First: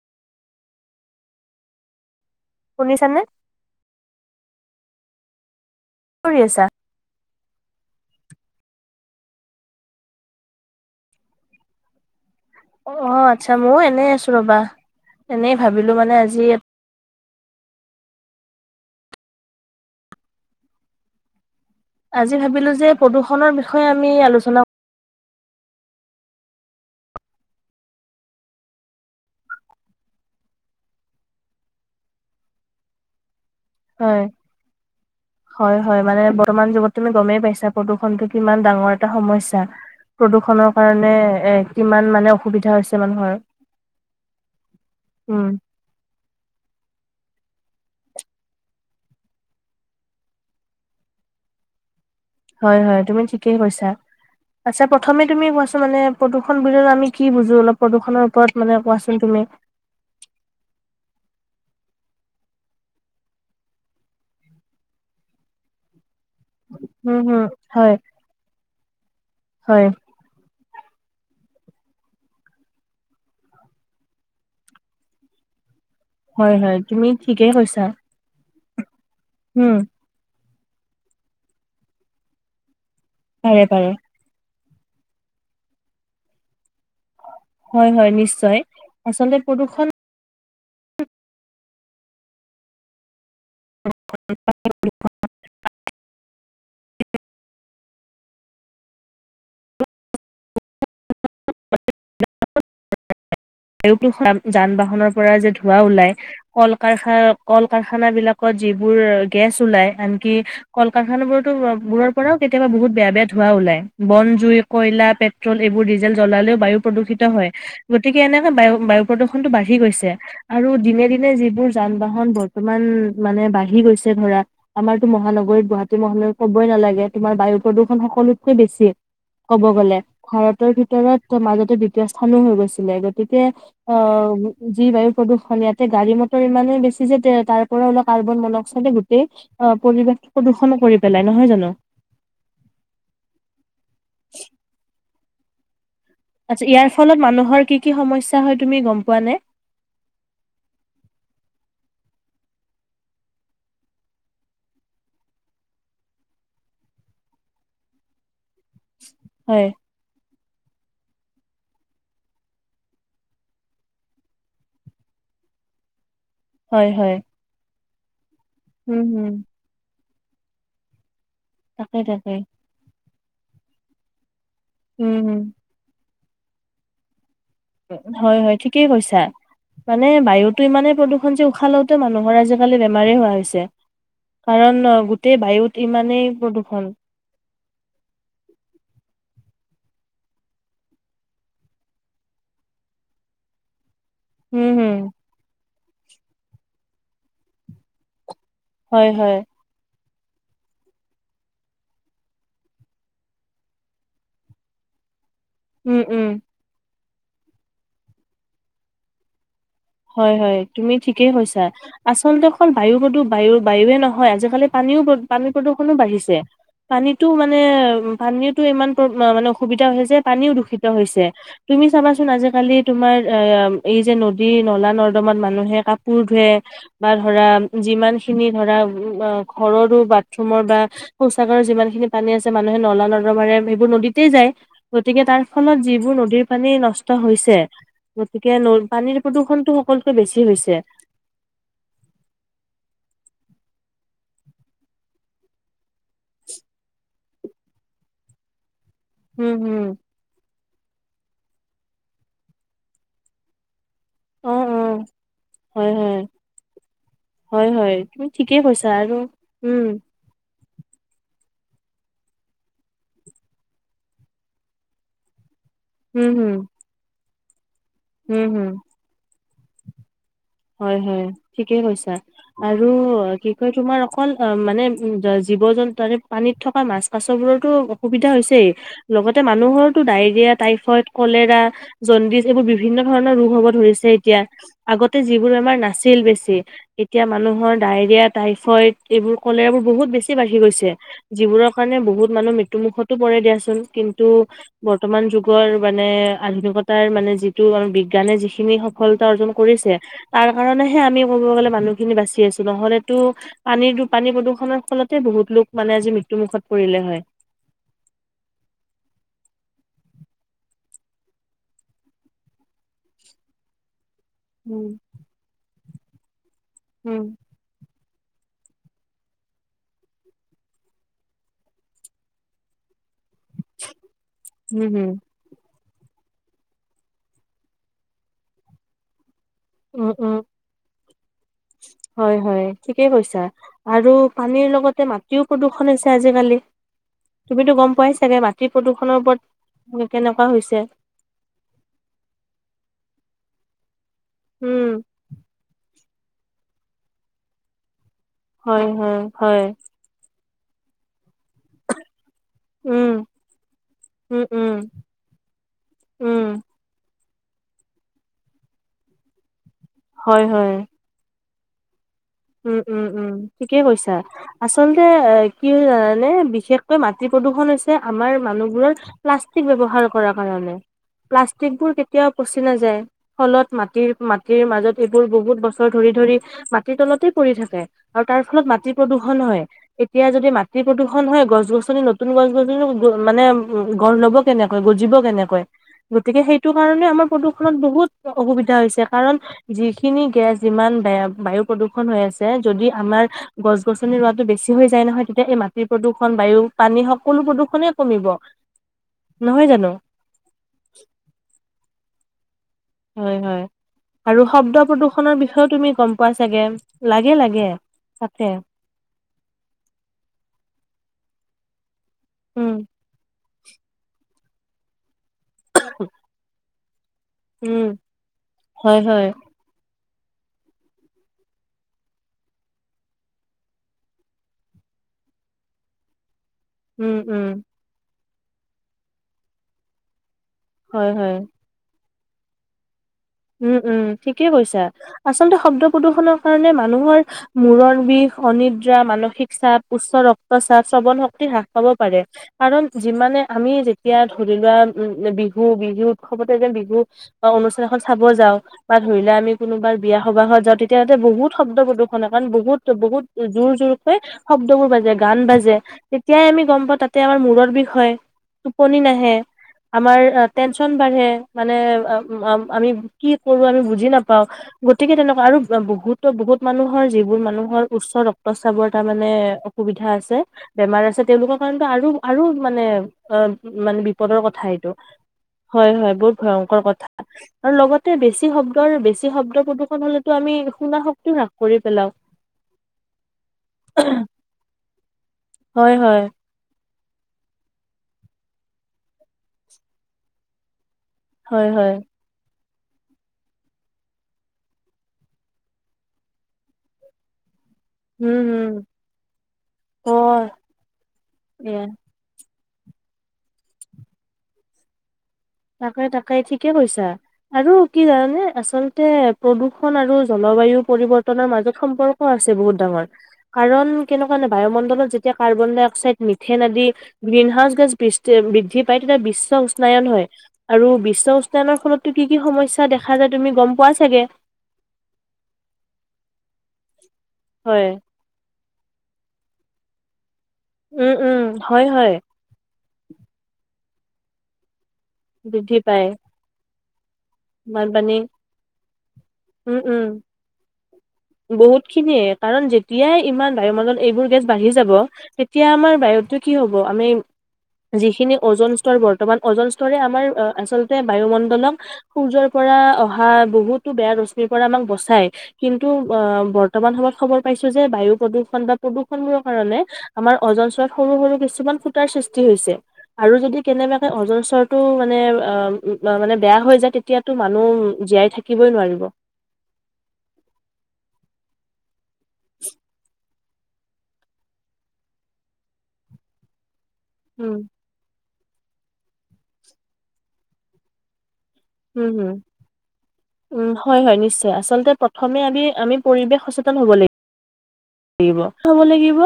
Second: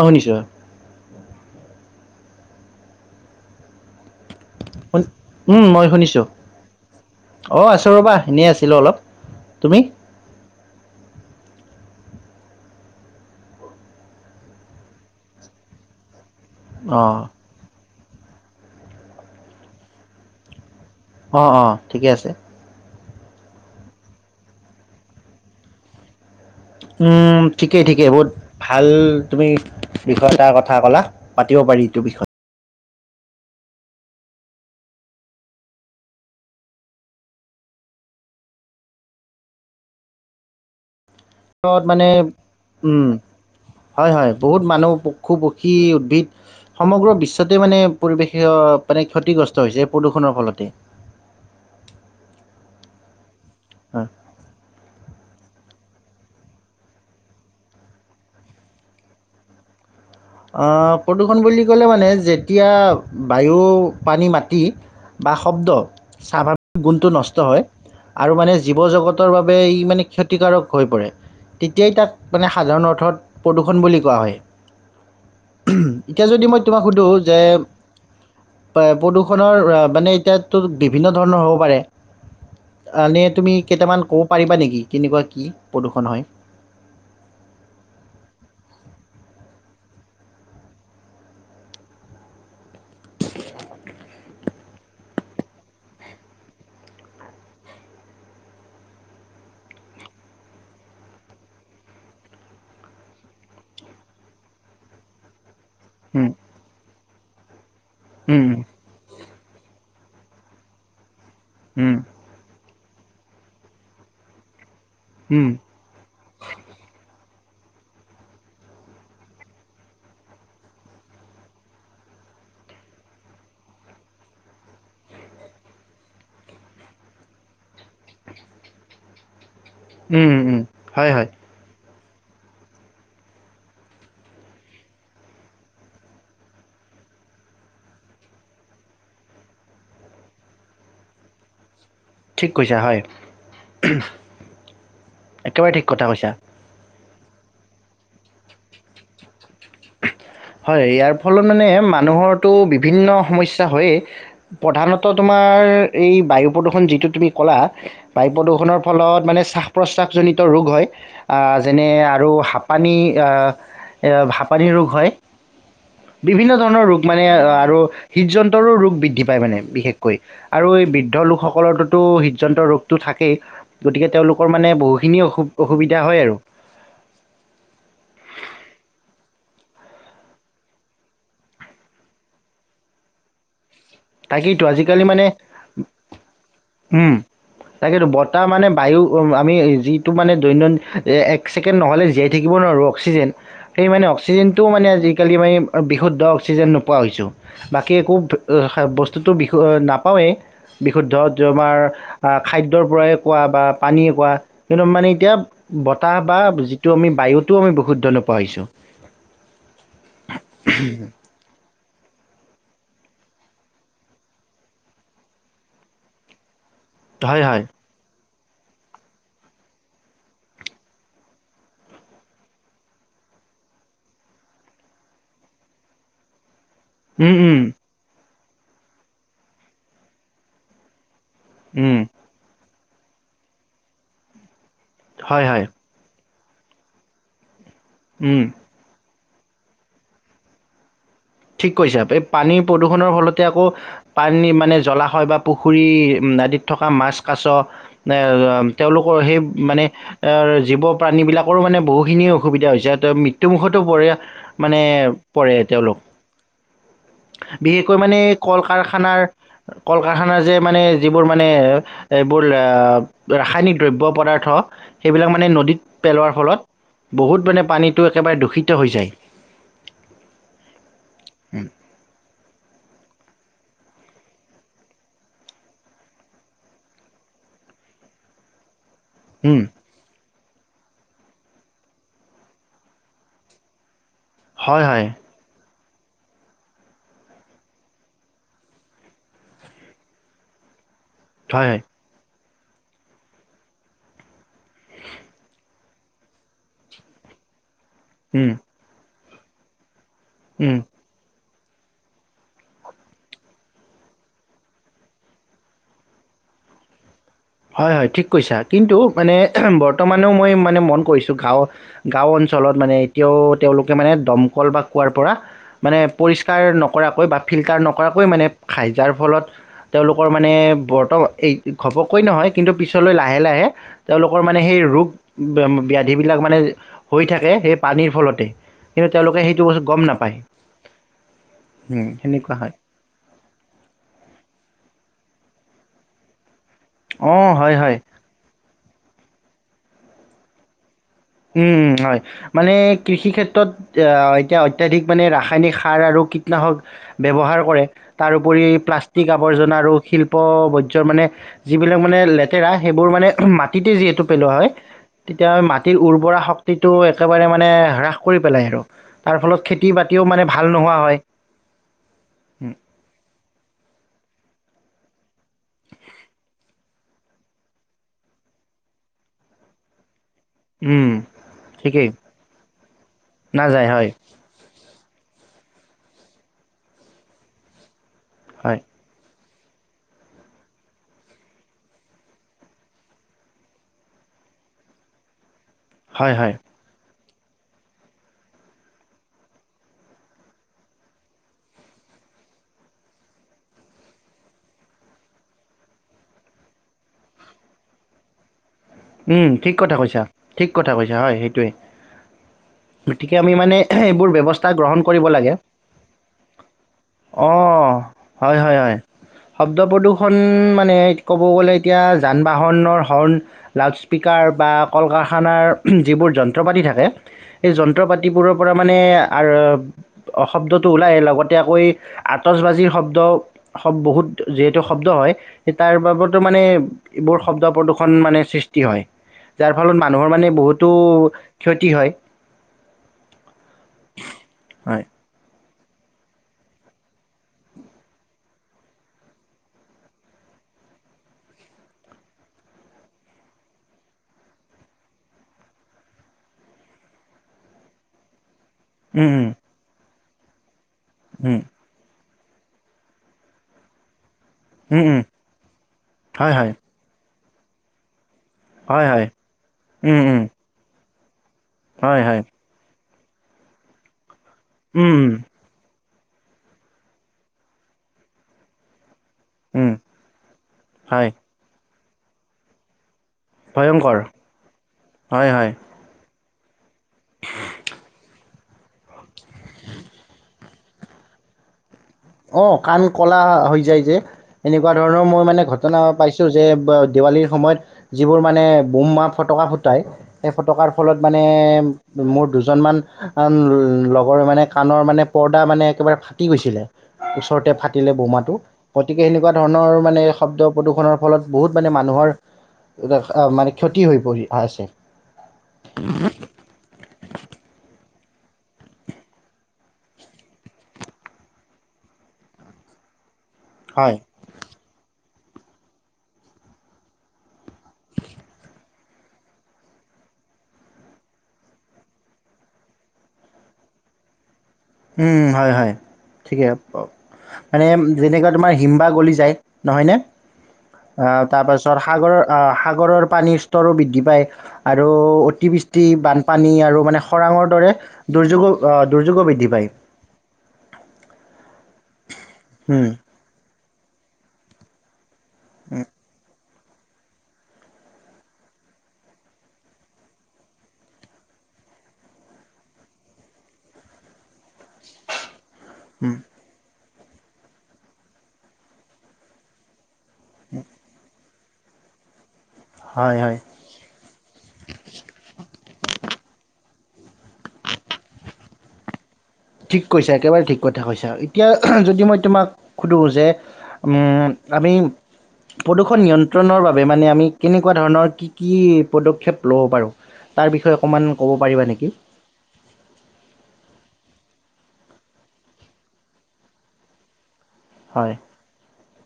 অ শুনিছ শুনি ছানে [unintelligible] উম মই শুনিছোঁ কি কৰি আছা অঁ আছোঁ ৰ'বা এনেই আছিলোঁ অলপ তুমি অ আচ্ছা ময়ো এনেই আছো ৰবা এনেই ভাবিলো মানে আজি আহঁ অ অ আজি ভাবিলো যে প্ৰদূষণৰ বিষয়ে আমি আলোচনা উম ঠিকেই ঠিকেই বহুত ভাল তুমি বিষয় এতাৰ কথা কলা। পাতিব পাৰি এইটো বিষয়। হয় হয় হয় মানে বৰ্তমান যুগত তুমি গমেই পাইছা প্ৰদূৰণতটো কিমান ডাঙৰ এটা সমস্যা প্ৰদূৰ্ষণৰ কাৰণে এ কিমান মানে অসুবিধা হৈছে উম মানুহৰ। হয় হয়, বহুত মানুহ পশু উম, পক্ষী উদ্ভিদ সমগ্ৰ বিশ্ব মানে পৰিৱেশ মানে ক্ষতিগ্ৰস্ত হৈছে প্ৰদূষণৰ ফলতে। হয় হয় তুমি ঠিকেই কৈছা। হয় আচ্ছা প্ৰথমে তুমি কোৱাচোন মানে প্ৰদূষণ বুলিলে আমি কি বুজো? অলপ প্ৰদূ্ষণৰ ওপৰত মানে কোৱাচোন তুমি? প্ৰদূৰষণ বুলি ক'লে মানে যেতিয়া বায়ু, পানী, মাটি বা শব্দ স্বাভাৱিক গুণটো উম, হুম, নষ্ট হয় আৰু মানে জীৱ জগত বাবে ই হয়, মানে ক্ষতিকাৰক হৈ পৰে তেতিয়াই তাক মানে সাধাৰণ অৰ্থত প্ৰদূৰষণ বুলি কোৱা হয়। [unintelligible] এতিয়া যদি হয়, মই হয় তোমাক তুমি সোধো যে ঠিকেই কৈছা। প [unintelligible] প্ৰদূষণৰ উম, মানে এতিয়াত বিভিন্ন ধৰণৰ হ'ব পাৰে আনে তুমি পাৰে পাৰে। কেইটামান ক'ব পাৰিবা নেকি? কেনেকুৱা কি প্ৰদূ্ষণ হয়? হয় হয় নিশ্চয়, আচলতে প্ৰদূৰ্ষণ অ [unintelligible] ই [unintelligible] [unintelligible] যান বাহনৰ পৰা যে ধোৱা ওলাই উম, কল কল কাখাই কল কাৰখানা উম, বিলাকত উম, যিবোৰ গেছ ওলাই আনকি কল কাৰখানা বোৰত উম, বোৰৰ পৰাও কেতিয়াবা বহুত বেয়া বেয়া ধোৱা ওলাই বন জুইৰি কয়লা উম, পেট্ৰল এইবোৰ ডিজেল জ্বলালেও বায়ু প্ৰদূষিত হয়। গতিকে এনেকে বায়ু বায়ু প্ৰদূৰণতটো বাঢ়ি গৈছে। আৰু দিনে দিনে যিবোৰ যান বাহন বৰ্তমান মানে বাঢ়ি গৈছে ধৰা, আমাৰতো মহানগৰীত গুৱাহাটী মহানগৰীত কবই নালাগে তোমাৰ বায়ু প্ৰদূৰণ সকলোতকৈ বেছি। ক'ব গ'লে উম, উম, ভাৰতৰ হয় হয় ভিতৰত মাজতে [unintelligible] হৈ গৈছে। গতিকে অহ, যি বায়ু প্ৰদূষণ ইয়াতে গাড়ী- -মটৰ ইমানেই বেছি যে, তাৰ পৰা অলপ কাৰ্বন- মনক্সাইডে গোটেই আহ, ' পৰিৱেশ প্ৰদূষনো কৰি পেলাই নহয় জানো? ঠিক কৈছা হয় একেবাৰে ঠিক। কথা কৈছা। আচ্ছা ইয়াৰ ফলত মানুহৰ কি কি সমস্যা হয় তুমি গম পোৱা নে? হয়, ইয়াৰ ফলত মানে মানুহৰটো বিভিন্ন সমস্যা হয়েই প্ৰধানতঃ তোমাৰ এই বায়ু প্ৰদূষণ যিটো তুমি ক'লা বা, প্ৰদূষণৰ ফলত মানে হয় শ্বাস- প্ৰশ্বাসজনিত ৰোগ হয় যেনে, আৰু হাঁপানী আঃ এভাব, পানীৰ ৰোগ হয়। বিভিন্ন ধৰণৰ হয় ৰোগ হয় মানে আৰু, হৃদযন্তৰো ৰোগ উম বৃদ্ধি হম পায় মানে বিশেষ, কৈ আৰু এই বৃ, বৃদ্ধ তাকে লোকসকলৰোতো তাকে হৃদযন্ত্ৰ ৰোগটো থাকে। গতিকে তেওঁলোক, লোকৰ মানে উম বহুখিনি হম অসু- অসুবিধা হয় আৰু। হয় -হয় ঠিকেই কৈছা, মানে বায়ুতোই ইমানেই প্ৰদূৰণ যে, উশাহ লওঁতে মানুহৰ আজিকালি বেমাৰেই হোৱা হৈছে। তাকেটো কাৰণ অ আজিকালি মানে গোটেই বায়ুত ইমানেই প্ৰদূষণ উম, ' তাকেটো বতাহ মানে বায়ু আমি, যিটো মানে দৈনন্দিন এক ছেকেণ্ড নহ'লে জীয়াই থাকিব নোৱাৰোঁ অক্সিজেন সেই মানে অক্সি, চিজেন টো উম মানে হম আজিকালি মানে, বিশুদ্ধ অক্সিজেন নোপোৱা হৈছোঁ বাকী একো, হয় বস্তুটো হয় বি - নাপ, অয়ে, বিশুদ্ধ তোমাৰ খাদ্যৰ পৰাই কোৱা বা পানীয়ে কোৱা কিন্তু মানে এতিয়া, উম, বতাহ উম, বা যি, ত 'আমি বায়ুতো আমি বহুত ধৰণৰ পোৱা হৈছো। হয় -হয় তুমি ঠিকেই কৈছা। আচলতে অকল বায়ু প্ৰদূ, বায়ু -বায়ুয়ে নহয় আজিকালি পানীও পানী প্ৰদূষনু বাঢ়িছে। পানীটো হয় মানে হয় উ, পানীৰতো ইমান প্ৰ- মানে, অসুবিধা হৈছে যে, পানীও দূষিত হৈছে। তুমি চাবাচোন আজিকালি তোমাৰ অ, এই যে নদীৰ, নলা -নৰ্দমাত মানুহে কাপোৰ ধোৱে, -বা উম ধৰা উম যিমান খিনি, খিনি ধৰা ঘৰৰো, বাথৰুমৰ বা, শৌচাগাৰ যিমান উম খিনি পানী আছে ম, মানে নলা - নৰ্দমাৰে সেইবোৰ নদীতে যায়। গতিকে তাৰ হয় হয় ফলত যিবোৰ নদীৰ, পানী নষ্ট হৈছে, উম গতিকে নৈৰ পানীৰ, প্ৰদূষণটো সকলোকৈ বেছি হৈছে ঠিক কৈছে এই পানীৰ প্ৰদূষণৰ ফলতে আকৌ পানী মানে জ্বলা হয় বা পুখুৰী নদীত থকা মাছ কাছ নে তেওঁলোকৰ সেই উম, হুম। মানে এ জীৱ প্ৰাণীবিলাকৰো মানে বহুখিনি অসুবিধা হৈছে সিঁহতে মৃত্যুমুখত পৰে অ', মানে অ', পৰে হয়, তেওঁলোক। হয়, হয়, হয়, বিশেষকৈ মানে তুমি ঠিকেই কৈছা আৰু কল-কাৰখানাৰ উম, কল-কাৰখানাৰ যে [unintelligible] মানে যিবোৰ মানে এইবোৰ ৰাসায়নিক দ্ৰব্য, পদাৰ্থ সেইবিলাক মানে নদীত [unintelligible] হম, পেলোৱাৰ হম, ফলত বহুত মানে পানী টো একেবাৰে হম, হম। দূষিত হৈ যায়। হয় হয় ঠিকেই কৈছা। আৰু কি কয় তোমাৰ অকল অ মানে উ জীৱ-জন্তু তাৰে পানীত থকা মাছ, কাছবোৰৰটো অসুবিধা হৈছেই, [unintelligible] লগতে উম, মানুহৰটো ডায়েৰিয়া টাইফইড, কলেৰা, জণ্ডিচ এইবোৰ বিভিন্ন ধৰণৰ ৰোগ হ'ব ধৰিছে। [unintelligible] এতিয়া হয় হয় আগত বেমাৰ নাছিল বেছি, এতিয়া মানুহৰ ডায়েৰিয়া, টাইফইড এইবোৰ কলেৰাবোৰ বহুত বেছি বাঢ়ি গৈছে। [unintelligible] হয় যিবোৰৰ হয় কাৰণে বহুত মানুহ মৃ ত্যু মুুখতো পৰে দিয়াচোন, কিন্তু বৰ্তমান যুগৰ মানে আধুনিকতাৰ মানে যিটো আৰু [unintelligible] বিজ্ঞানে উম, যিখিনি সফল তা অৰ্জন কৰিছে। [inaudible] তাৰ উম। কাৰণেহে আমি ক'ব গ'লে মানুহখিনি বাচি আছো নহ'লেতো পানীৰটো পানী প্ৰদূষণৰ ফলতে বহুত লোক মানে আজি মৃত্যুমুখত পৰিলে হয়। [unintelligible] হয় হয় ঠিক কৈছা কিন্তু মানে বৰ্তমানেও মই মানে মন কৰিছোঁ গাঁও গাঁও অঞ্চলত মানে এতিয়াও তেওঁলোকে মানে [unintelligible] দমকল বা উম, কুঁৱাৰ পৰা মানে পৰি ষ্কাৰ নকৰাকৈ উম। বা ফিলটাৰ নক কৰাকৈ মানে খাই যাৰ ফলত তেওঁলোকৰ মানে বৰ্তমান এই ঘপক [unintelligible] কৈ নহয় কিন্তু পিছলৈ লাহে লাহে তেওঁলোকৰ মানে সেই উম, ৰোগ হুম, ব্যাধি সেইবিলাক মানে হৈ থাকে, সেই পানীৰ ফলতেই কিন্তু তেওঁলোকে সেই উম উম উম, হয় সেনেকুৱা হয় ঠিকেই কৈছা আৰু পানীৰ লগতে মা- টিও প্ৰদূষণ হৈছে আজিকালি অঁ হয় তুমিতো হয় গম পোৱাই চাগে? মা- তি প্ৰদূষণৰ ওপৰত কেনেকুৱা হৈছে উম হয় মানে কৃষি ক্ষেত্ৰত এতিয়া উম, অত্যাধিক মানে ৰাসায়নিক সাৰ আৰু কীটনাশক ব্যৱহাৰ কৰে তাৰোপৰি হয়, হয়, প্লাষ্টিক হয়, আৱৰ্জনা আৰু শিল্প বৰ্জৰ মানে যিবিলাক মানে লে- তেৰা সেইবোৰ উম, মানে মাটিতে যিহেতু উম, পেলোৱা হয় উম, তেতিয়া মাত উৰ্বৰা উম, শক্তিটো একেবাৰে মানে হ্ৰাস কৰি পেলাই আৰু তাৰ ফলত খে- তি বাতিও মানে ভাল নোহোৱা হয়। উম উম উম ঠিকে কৈছা। আচলতে কি হয় জানে বিশেষকৈ মাটি প্ৰদূষণ হৈছে আমাৰ মানুহবোৰৰ প্লাষ্টিক ব্যৱহাৰ কৰা কাৰণে উম, প্লাষ্টিবোৰ ঠিকেই কেতিয়াও পচি নাযায় ফলত নাযায় মাটিৰ হয়, মাটিৰ মাজত এইবোৰ বহুত বছৰ ধৰি ধৰি মাটিৰ তলতে পৰি থাকে আৰু তাৰ ফলত হয়, মাটি প্ৰদূষণ হয়। এতিয়া যদি মাটি প্ৰদূষন হয় গছ গছনি নতুন গছ গছনি মানে গঢ় লব কেনেকৈ গজিব কেনেকৈ হয়, গতিকে হয়। সেইটো কাৰণে আমাৰ প্ৰদূষণত বহুত অসুবিধা হৈছে কাৰণ যিখিনি গেছ যিমান বেয়া বায়ু প্ৰদূ- ষন হৈ আছে যদি আমাৰ গছ গছনি ৰোৱাটো বেছি হৈ যায় নহয় তেতিয়া এই মাটিৰ প্ৰদূষণ বায়ু পানী সকলো প্ৰদূষণে কমিব উম নহয় ঠিক জানো কথা কৈছা ঠিক কথা কৈছা হয় সেইটোৱে গতিকে হয় আমি হয়। মানে এইবোৰ আৰু ব্যৱস্থা শব্দ গ্ৰহণ কৰিব প্ৰদূষণৰ লাগে বিষয়েও তুমি গম পোৱা চাগে লাগে অ লাগে তাকে হয় হয় হয় শব্দ প্ৰদূষণ মানে ক'ব গ'লে এতিয়া যান উম বাহনৰ হৰ্ণ স্পীকাৰ বা কল কাৰা- খানাৰ যিবোৰ যন্ত্ৰ পাতি থাকে সেই উম যন্ত্ৰ পাতিবোৰৰ পৰা মানে হয় হয় আৰু অ শব্দটো ওলাই লগতে আকৌ আটচবাজিৰ শব্দ বহুত যিহেতু শব্দ হয় সেই তাৰ বাবদ মানে উম এইবোৰ উম শব্দ প্ৰদূষণ মানে সৃ- ষ্টি হয় যাৰ ফলত মানুহৰ মানে বহুতো হয় হয় ক্ষতি হয় উম উম ঠিকে কৈছা হয় আচলতে শব্দ প্ৰদূষণৰ কাৰণে মানুহৰ মূৰৰ বিষ, অনিদ্ৰা, মানসিক চাপ, উচ্চ ৰক্তচাপ, শ্ৰৱণ শক্তি হ্ৰাস পাব পাৰে। কাৰণ যিমানে আমি যেতিয়া ধৰি লোৱা বিহু বিহু উৎসৱতে যে বিহু অনুষ্ঠান এখন চাব যাওঁ বা ধৰি উম, লোৱা উম, আমি কোনোবা বিয়া সবাহত যদি ইয়াতে বহুত উম, শব্দ প্ৰদূষণ মান বহুত বহুত জোৰ জোৰকৈ শব্দবোৰ উম, বাজে, উম, গান বাজে, তেতিয়াই হয় আমি হয় গম পাওঁ তাতে আমাৰ মো মূৰৰ বিষ হয় টোপনি হয় হয় নাহে, আমাৰ উম, উম, আ টেনচন বাঢ়ে। মানে হয় হয়। অম অম কি কৰোঁ আমি বুজি নাপ পাওঁ, গতিকে উম, তেনেকুৱা আৰু বহুত ত' বহুত মানুহৰ, যিবোৰ মানুহৰ উচ্চ ৰক্তচাবৰ তাত মানে উম, অসুবিধা আছে, বেমাৰ আছে, হয় তেওঁলোকৰ কাৰণেটো আৰু আৰু মানে অ, মানে ভয়ংকৰ বিপদৰ কথা এইটো। হয় হয় বহুত ভয়ংকৰ কথা আৰু [inaudible] লগতে বেছি বেছি শব্দৰ বেছ শব্দ প্ৰদূষণ হ'লেতো আমি শুনা শক্তি হ্ৰাস কৰি পেলাওঁ। অ, কাণ কলা হৈ যায় যে। এনেকুৱা ধৰণৰ মই মানে হয় ঘটনা হয় পাইছোঁ যে অ দেৱালীৰ সময়ত যিবোৰ মানে বোমা ফটকা ফুটাই সেই ফটকাৰ ফলত মানে হয় হয় মোৰ দুজ দুজনমান লগৰ মানে কাণৰ মানে পৰ্দা মানে একেবাৰে ফাটি গৈছিলে। [inaudible] ওচৰতে ফাটিলে উম বোমাটো। উম গতিকে এনেকুৱা ধৰণৰ অ মানে শব্দ প্ৰদূষণৰ ফলত বহুত এয়া মানে মানুহৰ মানে ক্ষতি হৈ পৰি আছে তাকে তাকে, ঠিকে কৈছা। আৰু কি জানানে, আচলতে প্ৰদূষণ আৰু জলবায়ু পৰিৱৰ্তনৰ মাজত সম্পৰ্ক আছে বহুত ডাঙৰ। কাৰণ হয়, কেনেকুৱানে বায়ুমণ্ডলত যে যেতিয়া কাৰ্বন ডাই অক্সাইড, মিথেন আদি গ্ৰীণ হাউচ গেছ বিচ বৃদ্ধি পায় তেতিয়া বিশ্ব উষ্নায়ন হয়। আৰু বিশ্ব উষ্নায়নৰ ফলতটো কি কি সমস্যা দেখা যায় তুমি গম পোৱা চাগে। উম উম, হয় হয়। ঠিকে হয়, মানেএ যেনেকোৱাত তোমাৰ হিম্বা গলি যায় নহয় নে। উম উম আহ হয় তাৰপাছত হয় সাগৰৰ আহ সাগ সাগৰৰ পানীৰ স্তৰো বৃদ্ধি পায়। আৰু বৃদ্ধি অতিবৃষ্টি পায় বানপানী আৰু। মানে খৰাঙৰ দৰে বানপানী দুৰ্যোগ দুৰ্যোগ বৃদ্ধি উম পায়। উম বহুত। খিনিয়ে কাৰণ উম যেতিয়াই ইমান বায়ু মণ্ডলত এইবোৰ গেছ বাঢ়ি যাব। এতিয়া আমাৰ বাহিৰটো কি হ'ব? আমি যিখিনি অজন স্তৰ বৰ্তমান অজন স্তৰে আমাৰ আচলতে বায়ুমণ্ডলক সূৰ্যৰ পৰা অহা বহুতো বেয়া ৰশ্মিৰ পৰা আমাক বস কিন্তু উম বৰ্তমান সময়ত খবৰ পাইছো যে বায়ু প্ৰদূষণ বা প্ৰদূষণবোৰৰ কাৰণে আমাৰ অজন স্তৰত সৰু সৰু কিছু কিছুমান খুটাৰ সৃষ্টি হৈছে। আৰু হয় হয় যদি কেনেবাকে অজন স্তৰটো মানে অ মানে বেয়া হৈ যায়। এতিয়াতো মানুহ জীয়াই থাকিবই নোৱাৰিব। ঠিক কৈছা একেবাৰে ঠিক কথা কৈছা আৰু এতিয়া যদি এ মই তোমাক সোধোঁ যে আমি প্ৰদূষণ নিয়ন্ত্ৰণৰ বাবে মানে আমি উম, কেনেকুৱা ধৰণৰ কি? কি পদক্ষেপ ল'ব পাৰোঁ তাৰ বিষয়ে অকণমান ক'ব পাৰিবা নেকি উম হম উম হয় হয় নিশ্চয়। আচলতে প্ৰথমে আমি আমি পৰিৱেশ সচেতন হ'ব লাগিব। হয় লাগিব খাব লাগিব।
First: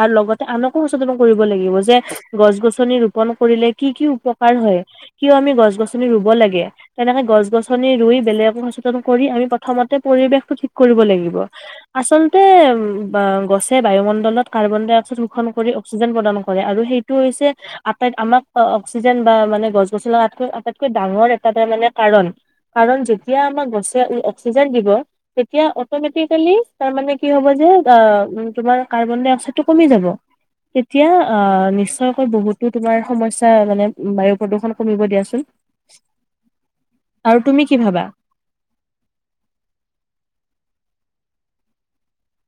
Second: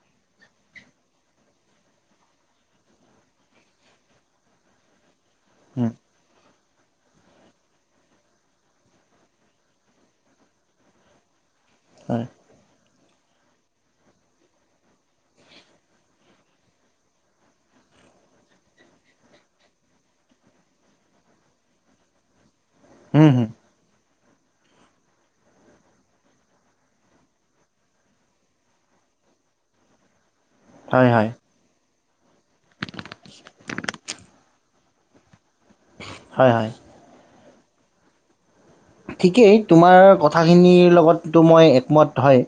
আৰু লগতে আনকো সচেতন কৰিব লাগিব যে গছ গছনি ৰোপন কৰিলে কি কি উপকাৰ হয়। কিয় আমি গছ হয় গছনি ৰুব লাগে। তেনেকে গছ গছনি ৰুই বেলেগ সচেতন কৰি আমি প্ৰথমতে পৰিৱেশ টো ঠিক কৰিব লাগিব। হয় আচলতে উ বা গছে বায়ুমণ্ডলত কাৰ্বন ডাই অক্সাইড ৰোষণ কৰি অক্সিজেন প্ৰদান কৰে আৰু সেইটো হৈছে আটাইত আমাক অক্সিজেন বা মানে গছ গছ আকৈ আটাইতকৈ ডাঙৰ এটা তাৰ মানে কাৰণ কাৰণ উম, যেতিয়া হুম, আমাৰ গছে উ অক্সিজেন দিব তেতিয়া অটমেটিকেলি তাৰ মানে কি হব যে অ তোমাৰ কাৰ্বন ডাই অক্সাইড টো কমি যাব তেতিয়া হয় হয় অ নিশ্চয় হয় বহুতো তোমাৰ সমস্া মানে বায়ু প্ৰদূষণ কমিব দিয়াচোন হয় হয় আৰু তুমি কি ভাবা ঠিকেই তোমাৰ কথাখিনিৰ লগতো মই একমত হয়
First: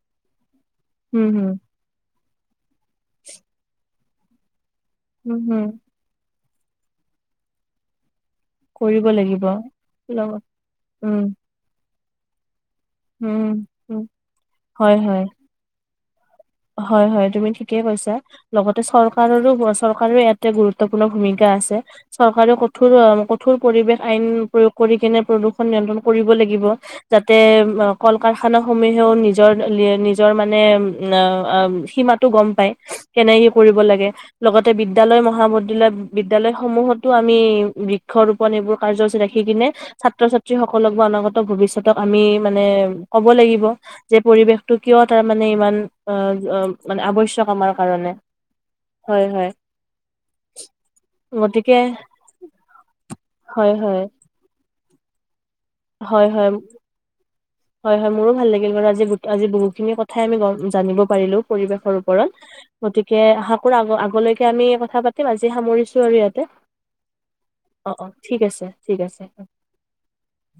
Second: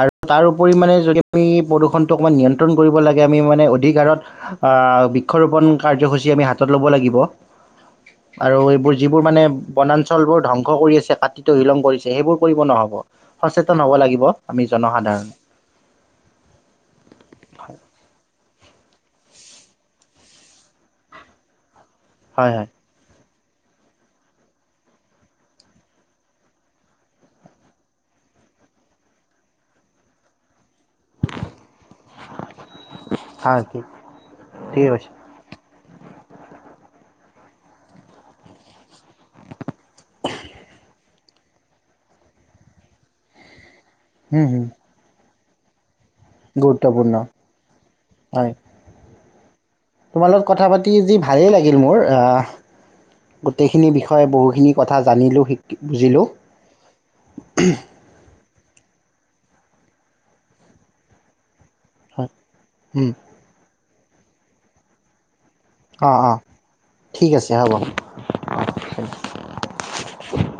আৰু তাৰ পৰিমাণে যদি উম, আমি হুম, প্ৰদূষণটো মন্যন [unintelligible] নিয়নতন কৰিব লাগে আমি মানে অধিকাৰত [unintelligible] হয় উম, বৃক্ষৰোপণ হুম কাৰ্যসূচী আমি হাত [unintelligible] হাতত ল'ব লাগিব আৰু এইবোৰ কৰিব যিবোৰ মানে লাগিব। বনাঞ্চলবোৰ লগত ধ্বংস কৰি আছে উম, কাটতিটো শিলং কৰিছে সেইবোৰ কৰিব নহ'ব উম, সচেতন হব উম, লাগিব আমি হয়, হয়। জনসাধাৰণ হয় হয় তুমি ঠিকেই কৈছা লগতে চৰকাৰৰো চৰকাৰো ইয়াতে গুৰুত্বপূৰ্ণ ভূমিকা আছে হয় চৰকাৰে হয় কঠোৰ কঠোৰ পৰিৱেশ আইন প্ৰয়োগ কৰি কেনে প্ৰদূষণ নিয়ন্ত্ৰণ কৰিব লাগিব যাতে কল কাৰখানা সমূহেও নিজৰ নিজৰ মানে সীমাতো গম পায় কেনে হয় কৰিব ঠিক লাগে লগতে ঠিকে কৈছে বিদালয় [unintelligible] বিদ্য়ালয় সমূহতো আমি বৃক্ষ ৰোপন এইবোৰ কাৰ্যসূচী ৰাখি কিনে ছাত্ৰ ছাত্ৰী সকলক বা অনাগত ভৱিষ্যতক আমি মানে কব লাগিব [unintelligible] যে হুম পৰিৱেশ হুম, টো কিয় তাৰ মানে ইমান অ মানে গুৰুত্বপূৰ্ণ আৱশ্য়ক আমাৰ কাৰণে হয় হয় হয় [unintelligible] তোমাৰ লগত কথা পাতি যি ভালেই গতিকে লাগিল মোৰ আহ হয় গোটেইখিনি হয় বিষয়ে বহুখিনি কথা জানিলো শিক হয় হয় হয় হয় মোৰো ভাল লাগে। আজি বহুতখিনি কথাই আমি গম, জানিব পাৰিলো। পৰিৱেশৰ ওপৰত হয় হুম। গতিকে আশা কৰো আগ গলৈকে আমি কথা পাতিম আজি সামৰিছো আৰু অ', অ', ইয়াতে। ঠিক আছে হ'ব। অ', অ ঠিক আছে, ঠিক অ' আছে, অ।